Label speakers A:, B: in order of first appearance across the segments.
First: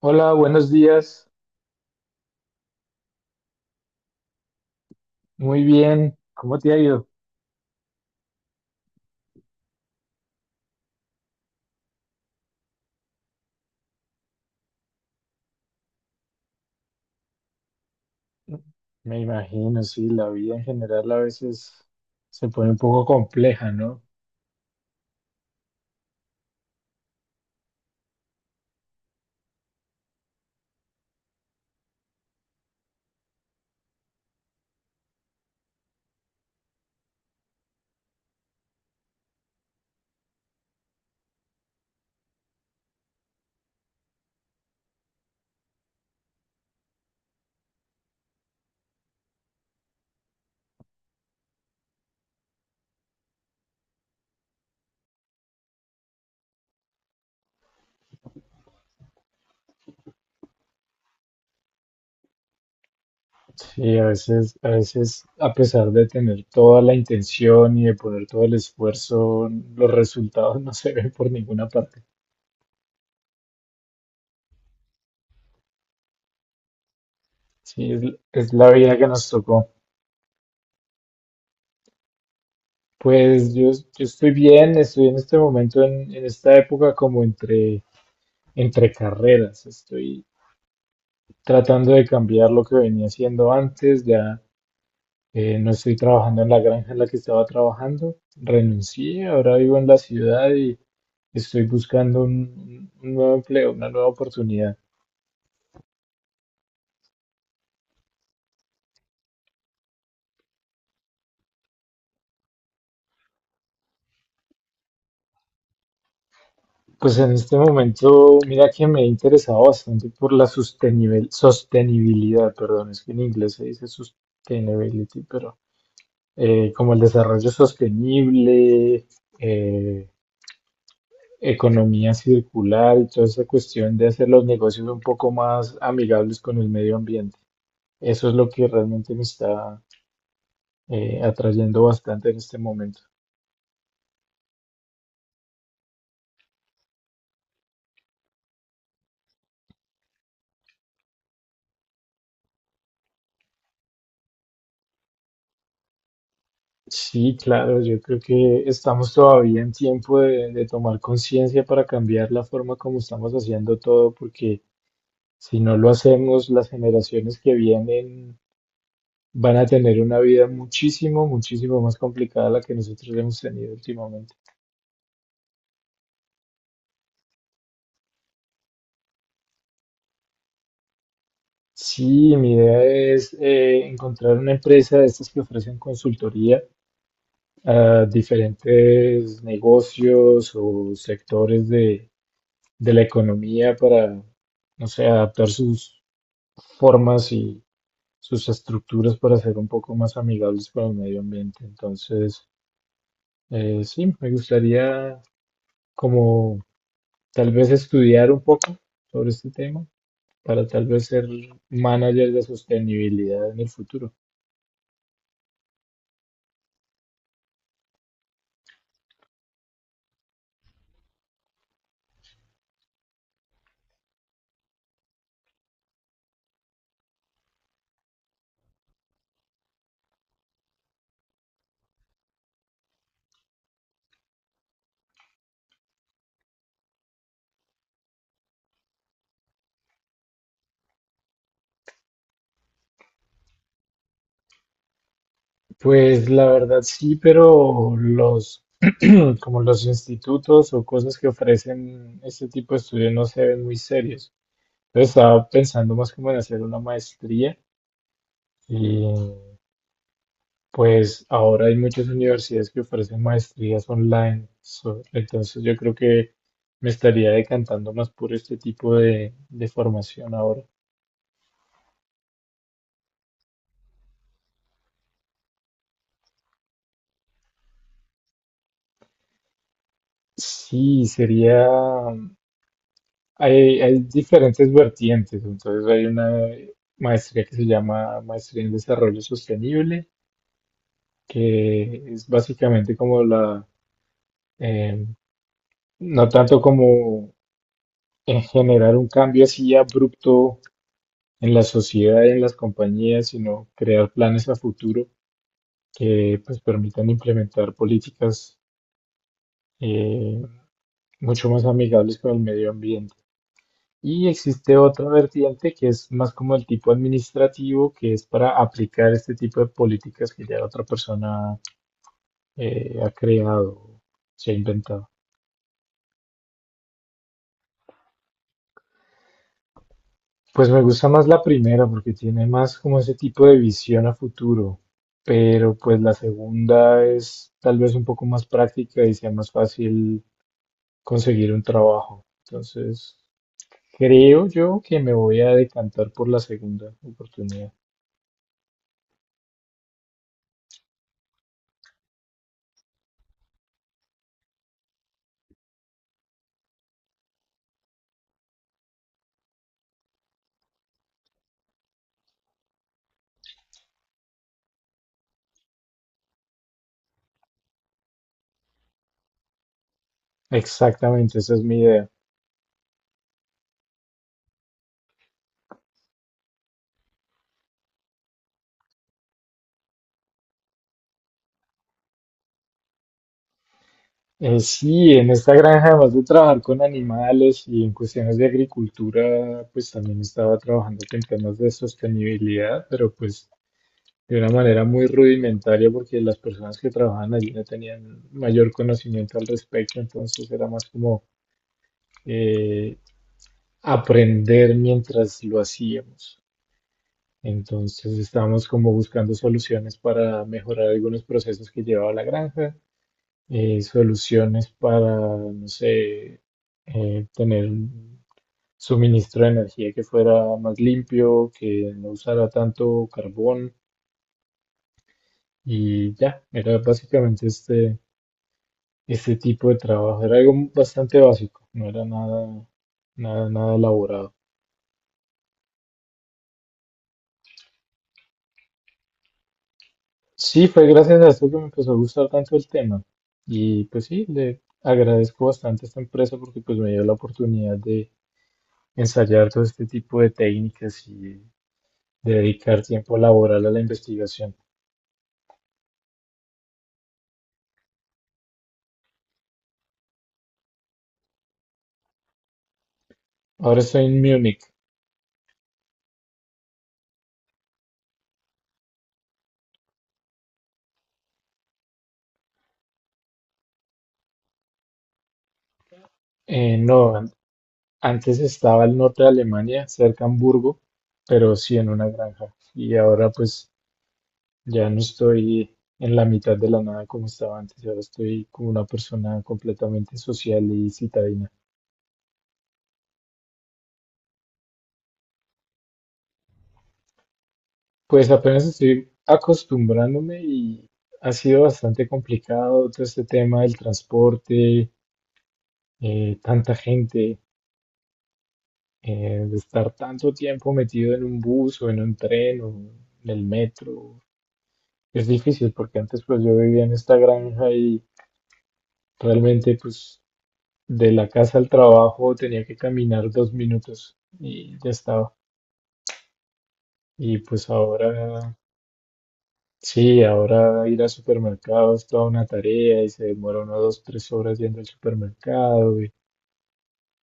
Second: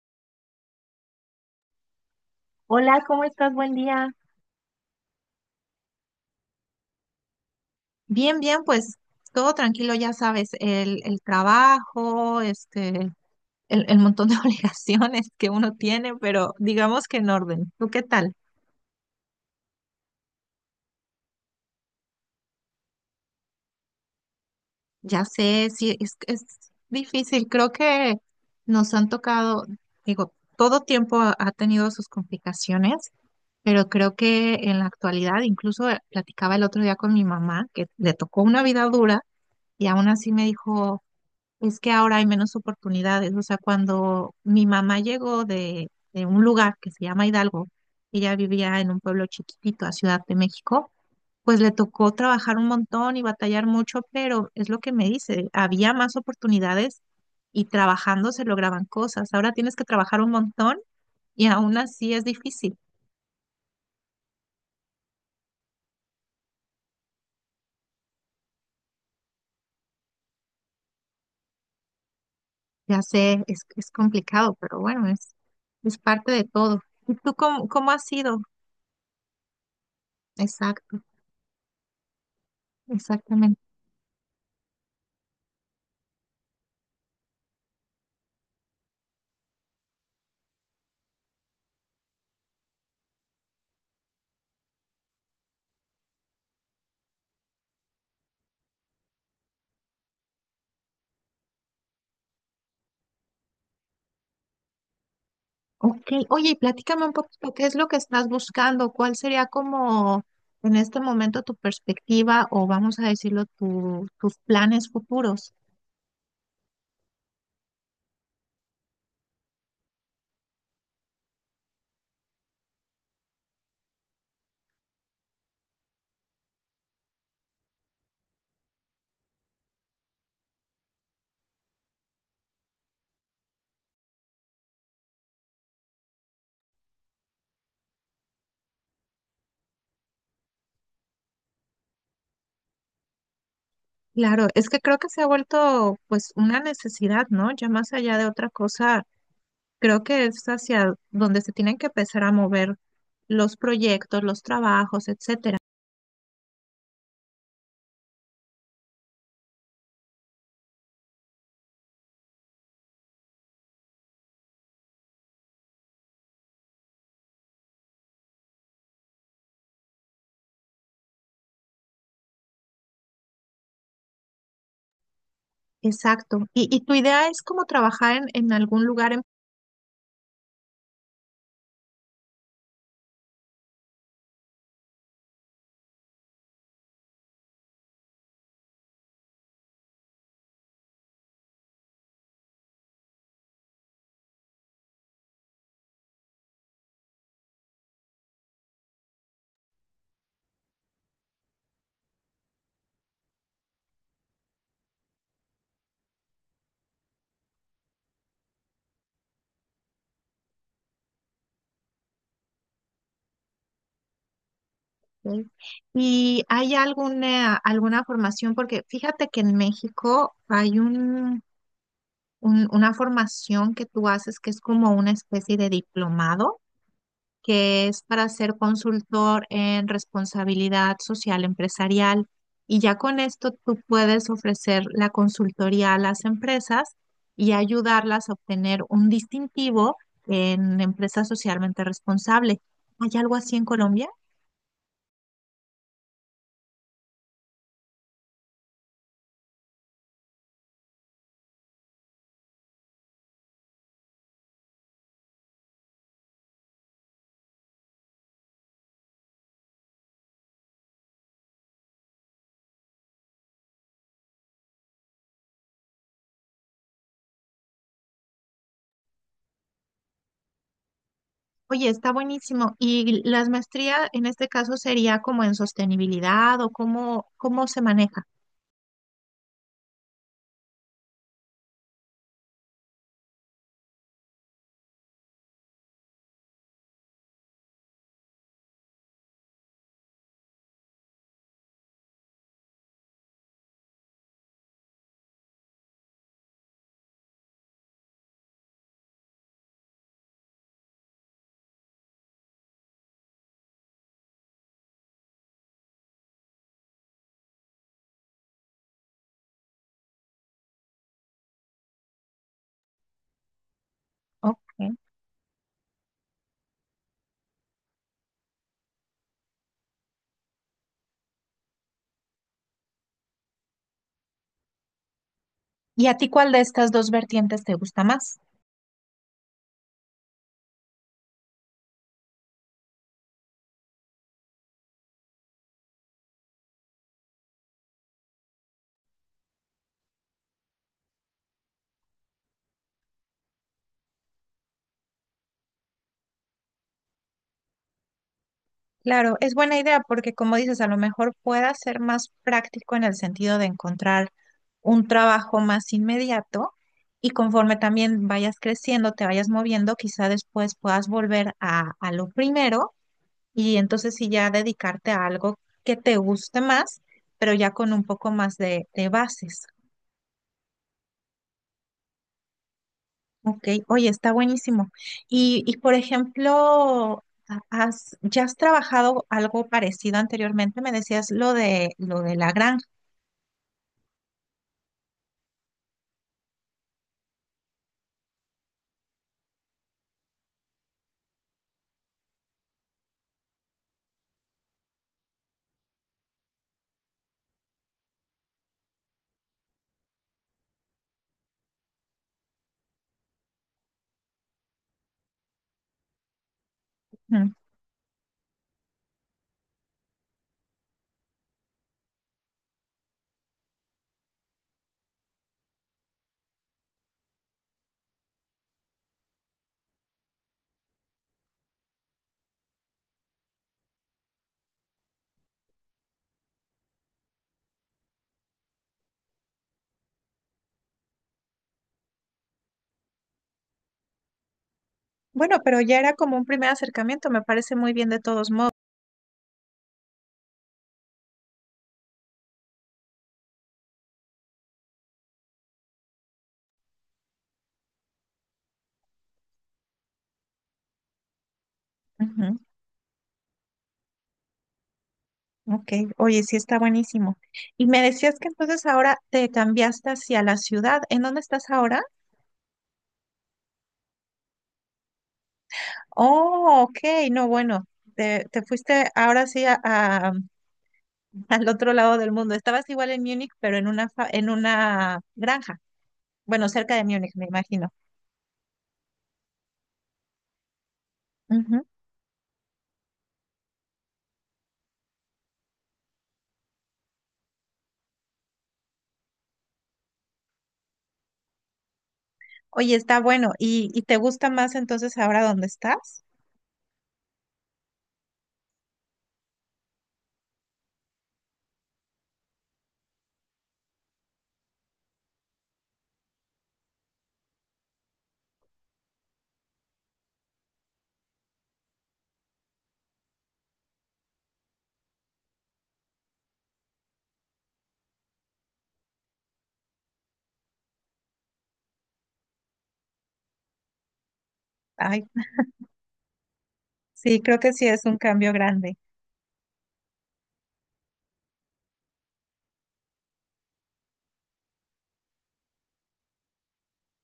A: Hola, buenos días.
B: Hola, ¿cómo estás? Buen día.
A: Muy bien. ¿Cómo te ha ido?
B: Bien, bien, pues todo tranquilo, ya sabes, el trabajo, este, el montón de obligaciones que uno tiene, pero digamos que en orden. ¿Tú qué tal?
A: Me imagino, sí, la vida en general a veces se pone un poco compleja, ¿no?
B: Ya sé, sí, es difícil. Creo que nos han tocado, digo, todo tiempo ha tenido sus complicaciones, pero creo que en la actualidad, incluso platicaba el otro día con mi mamá, que le tocó una vida dura y aún así me dijo... Es que ahora hay menos oportunidades. O sea, cuando mi mamá llegó de un lugar que se llama Hidalgo, ella vivía en un pueblo chiquitito a Ciudad de México, pues le tocó trabajar un montón y batallar mucho, pero es lo que me dice, había más oportunidades y trabajando se lograban cosas. Ahora tienes que trabajar un montón y aún así es difícil.
A: Sí, a veces, a pesar de tener toda la intención y de poner todo el esfuerzo, los resultados no se ven por ninguna parte.
B: Ya sé, es complicado, pero bueno, es parte de todo. ¿Y tú cómo, cómo
A: Sí, es,
B: has sido?
A: es la vida que nos tocó.
B: Exacto,
A: Pues
B: exactamente.
A: yo estoy bien, estoy en este momento, en esta época como entre carreras. Estoy tratando de cambiar lo que venía haciendo antes, ya. No estoy trabajando en la granja en la que estaba trabajando. Renuncié, ahora vivo en la ciudad y estoy buscando un nuevo empleo, una nueva oportunidad.
B: Ok, oye, y platícame un poquito, ¿qué es lo que estás buscando? ¿Cuál sería como en este momento tu perspectiva o vamos a decirlo, tus planes futuros?
A: Pues en este momento, mira que me he interesado bastante por la sostenibilidad, perdón, es que en inglés se dice sustainability, pero como el desarrollo sostenible, eh, economía circular y toda esa cuestión de hacer los negocios un poco más amigables con el medio ambiente. Eso es lo que realmente me está atrayendo bastante en este momento.
B: Claro, es que creo que se ha vuelto pues una necesidad, ¿no? Ya más allá de otra cosa, creo que es hacia donde se tienen que empezar a mover los proyectos, los trabajos, etcétera.
A: Sí, claro, yo creo que estamos todavía en tiempo de tomar conciencia para cambiar la forma como estamos haciendo todo, porque si no lo hacemos, las generaciones que vienen van a tener una vida muchísimo, muchísimo más complicada a la que nosotros hemos tenido últimamente.
B: Exacto. Y tu idea es como trabajar en algún lugar?
A: Sí, mi idea es encontrar una empresa de estas que ofrecen consultoría a diferentes negocios o sectores de la economía para, no sé, adaptar sus formas y sus estructuras para ser un poco más amigables para el medio ambiente. Entonces, sí, me gustaría como tal vez estudiar un poco sobre este tema para tal vez ser manager de sostenibilidad en el futuro.
B: Ok. ¿Y hay alguna, alguna formación? Porque fíjate que en México hay un, una formación que tú haces que es como una especie de diplomado, que es para ser consultor en responsabilidad social empresarial. Y ya con esto tú puedes ofrecer la consultoría a las empresas y ayudarlas a obtener un distintivo en empresa socialmente responsable. ¿Hay algo así en Colombia?
A: Pues la verdad sí, pero los como los institutos o cosas que ofrecen este tipo de estudios no se ven muy serios. Entonces estaba pensando más como en hacer una maestría y pues ahora hay muchas universidades que ofrecen maestrías online. Entonces yo creo que me estaría decantando más por este tipo de formación ahora.
B: Oye, está buenísimo. ¿Y las maestrías en este caso sería como en sostenibilidad o cómo, cómo se maneja?
A: Sí, sería. Hay diferentes vertientes, entonces hay una maestría que se llama Maestría en Desarrollo Sostenible, que es básicamente como la, eh, no tanto como en generar un cambio así abrupto en la sociedad y en las compañías, sino crear planes a futuro que pues permitan implementar políticas eh, mucho más amigables con el medio ambiente. Y existe
B: Ok.
A: otra vertiente que es más como el tipo administrativo, que es para aplicar este tipo de políticas que ya otra persona ha creado, se ha inventado.
B: ¿Y a ti cuál de estas dos vertientes te gusta más?
A: Pues me gusta más la primera porque tiene más como ese tipo de visión a futuro, pero pues la segunda es tal vez un poco más práctica y sea más fácil conseguir un trabajo. Entonces, creo yo que me voy a decantar por la segunda oportunidad.
B: Claro, es buena idea porque como dices, a lo mejor pueda ser más práctico en el sentido de encontrar un trabajo más inmediato y conforme también vayas creciendo, te vayas moviendo, quizá después puedas volver a lo primero. Y entonces sí ya dedicarte a algo que te guste más, pero ya con un poco más de bases.
A: Exactamente, esa es mi idea.
B: Ok, oye, está buenísimo. Y por ejemplo, ¿ya has trabajado algo parecido anteriormente? Me decías lo de la granja.
A: Sí, en esta granja, además de trabajar con animales y en cuestiones de agricultura, pues también estaba trabajando en temas de sostenibilidad, pero pues de una manera muy rudimentaria porque las personas que trabajaban allí no tenían mayor conocimiento al respecto, entonces era más como eh, aprender mientras lo hacíamos.
B: Ujú.
A: Entonces estábamos como buscando soluciones para mejorar algunos procesos que llevaba la granja. Soluciones para, no sé, tener un suministro de energía que fuera más limpio, que no usara tanto carbón y ya, era básicamente este tipo de trabajo, era algo bastante básico, no era nada, nada, nada elaborado.
B: Bueno, pero ya era como un primer acercamiento, me parece muy bien de todos modos.
A: Sí, fue gracias a esto que me empezó a gustar tanto el tema y pues sí, le agradezco bastante a esta empresa porque pues me dio la oportunidad de ensayar todo este tipo de técnicas y de
B: Ujú.
A: dedicar tiempo laboral a la investigación.
B: Ok, oye, sí está buenísimo. Y me decías que entonces ahora te cambiaste hacia la ciudad. ¿En dónde estás ahora?
A: Ahora estoy en Múnich.
B: Oh, ok, no, bueno, te fuiste ahora sí al otro lado del mundo. Estabas igual en Múnich, pero en una, en una granja. Bueno, cerca de
A: No,
B: Múnich, me imagino.
A: antes estaba al norte de Alemania, cerca de Hamburgo, pero sí
B: Ujú.
A: en una granja. Y ahora pues ya no estoy en la mitad de la nada como estaba antes. Ahora estoy como una persona completamente social y citadina.
B: Oye, está bueno. Y te gusta más entonces ahora dónde estás?
A: Pues apenas estoy acostumbrándome y ha sido bastante complicado todo este tema del transporte, tanta gente. De estar tanto tiempo metido en un bus o en un tren o en el metro. Es difícil porque antes pues yo vivía en esta granja y realmente pues de la casa al trabajo tenía que caminar 2 minutos y ya
B: Ay,
A: estaba. Y
B: sí, creo
A: pues
B: que sí es un cambio
A: ahora
B: grande.
A: sí, ahora ir al supermercado es toda una tarea y se demora uno 2, 3 horas yendo al supermercado y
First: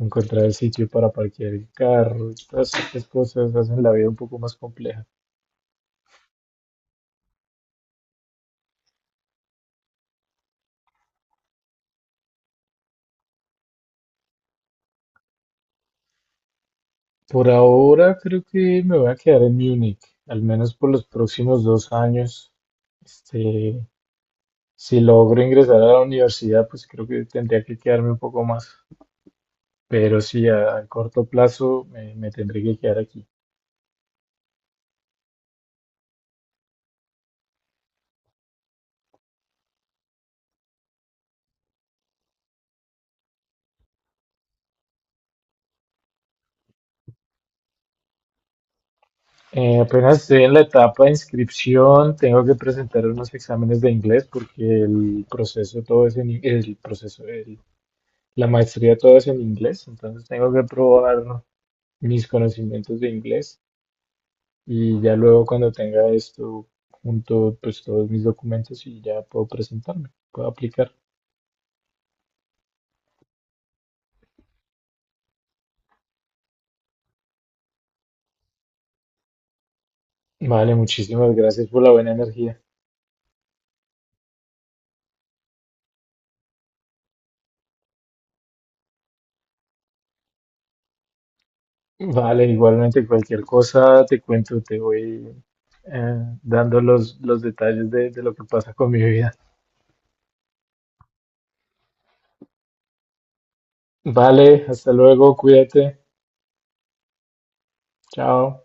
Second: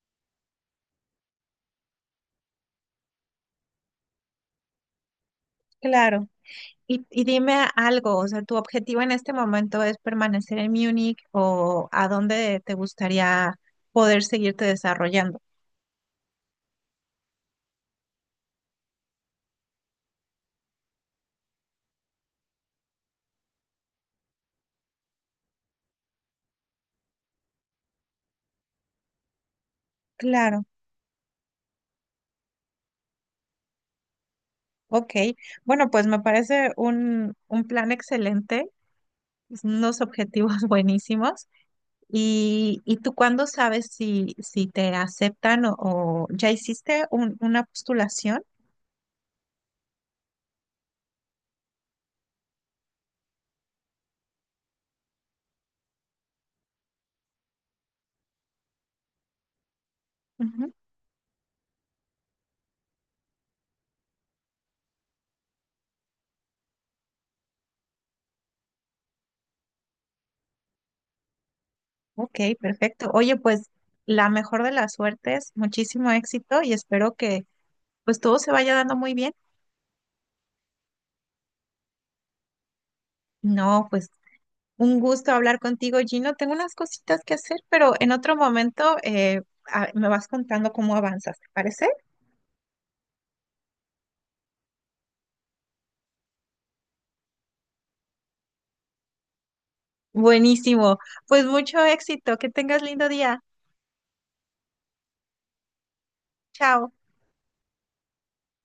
A: encontrar el sitio para parquear el carro y todas estas cosas hacen la vida un poco más compleja.
B: Claro. Y dime algo, o sea, ¿tu objetivo en este momento es permanecer en Múnich o a dónde te gustaría poder seguirte desarrollando?
A: Por ahora creo que me voy a quedar en Múnich, al menos por los próximos 2 años. Este, si logro ingresar a la universidad, pues creo que tendría que quedarme un poco más. Pero sí,
B: Claro.
A: a corto plazo me tendré que quedar aquí.
B: Ok, bueno, pues me parece un plan excelente, unos objetivos buenísimos. Y tú cuándo sabes si, si te aceptan o ya hiciste una postulación?
A: Apenas estoy en la etapa de inscripción, tengo que presentar unos exámenes de inglés porque el proceso todo es en, el proceso, la maestría todo es en inglés, entonces tengo que
B: Ujú.
A: probar mis conocimientos de inglés. Y ya luego cuando tenga esto junto, pues todos mis documentos y ya puedo presentarme, puedo aplicar.
B: Ok, perfecto. Oye, pues la mejor de las suertes, muchísimo éxito y espero que pues todo se vaya dando muy bien.
A: Vale, muchísimas gracias por la buena energía.
B: No, pues un gusto hablar contigo, Gino. Tengo unas cositas que hacer, pero en otro momento me vas contando cómo avanzas, ¿te parece?
A: Vale, igualmente cualquier cosa te cuento, te voy dando los detalles de lo que pasa con mi vida.
B: Buenísimo. Pues mucho éxito. Que tengas lindo día.
A: Vale, hasta luego, cuídate,
B: Chao.
A: chao.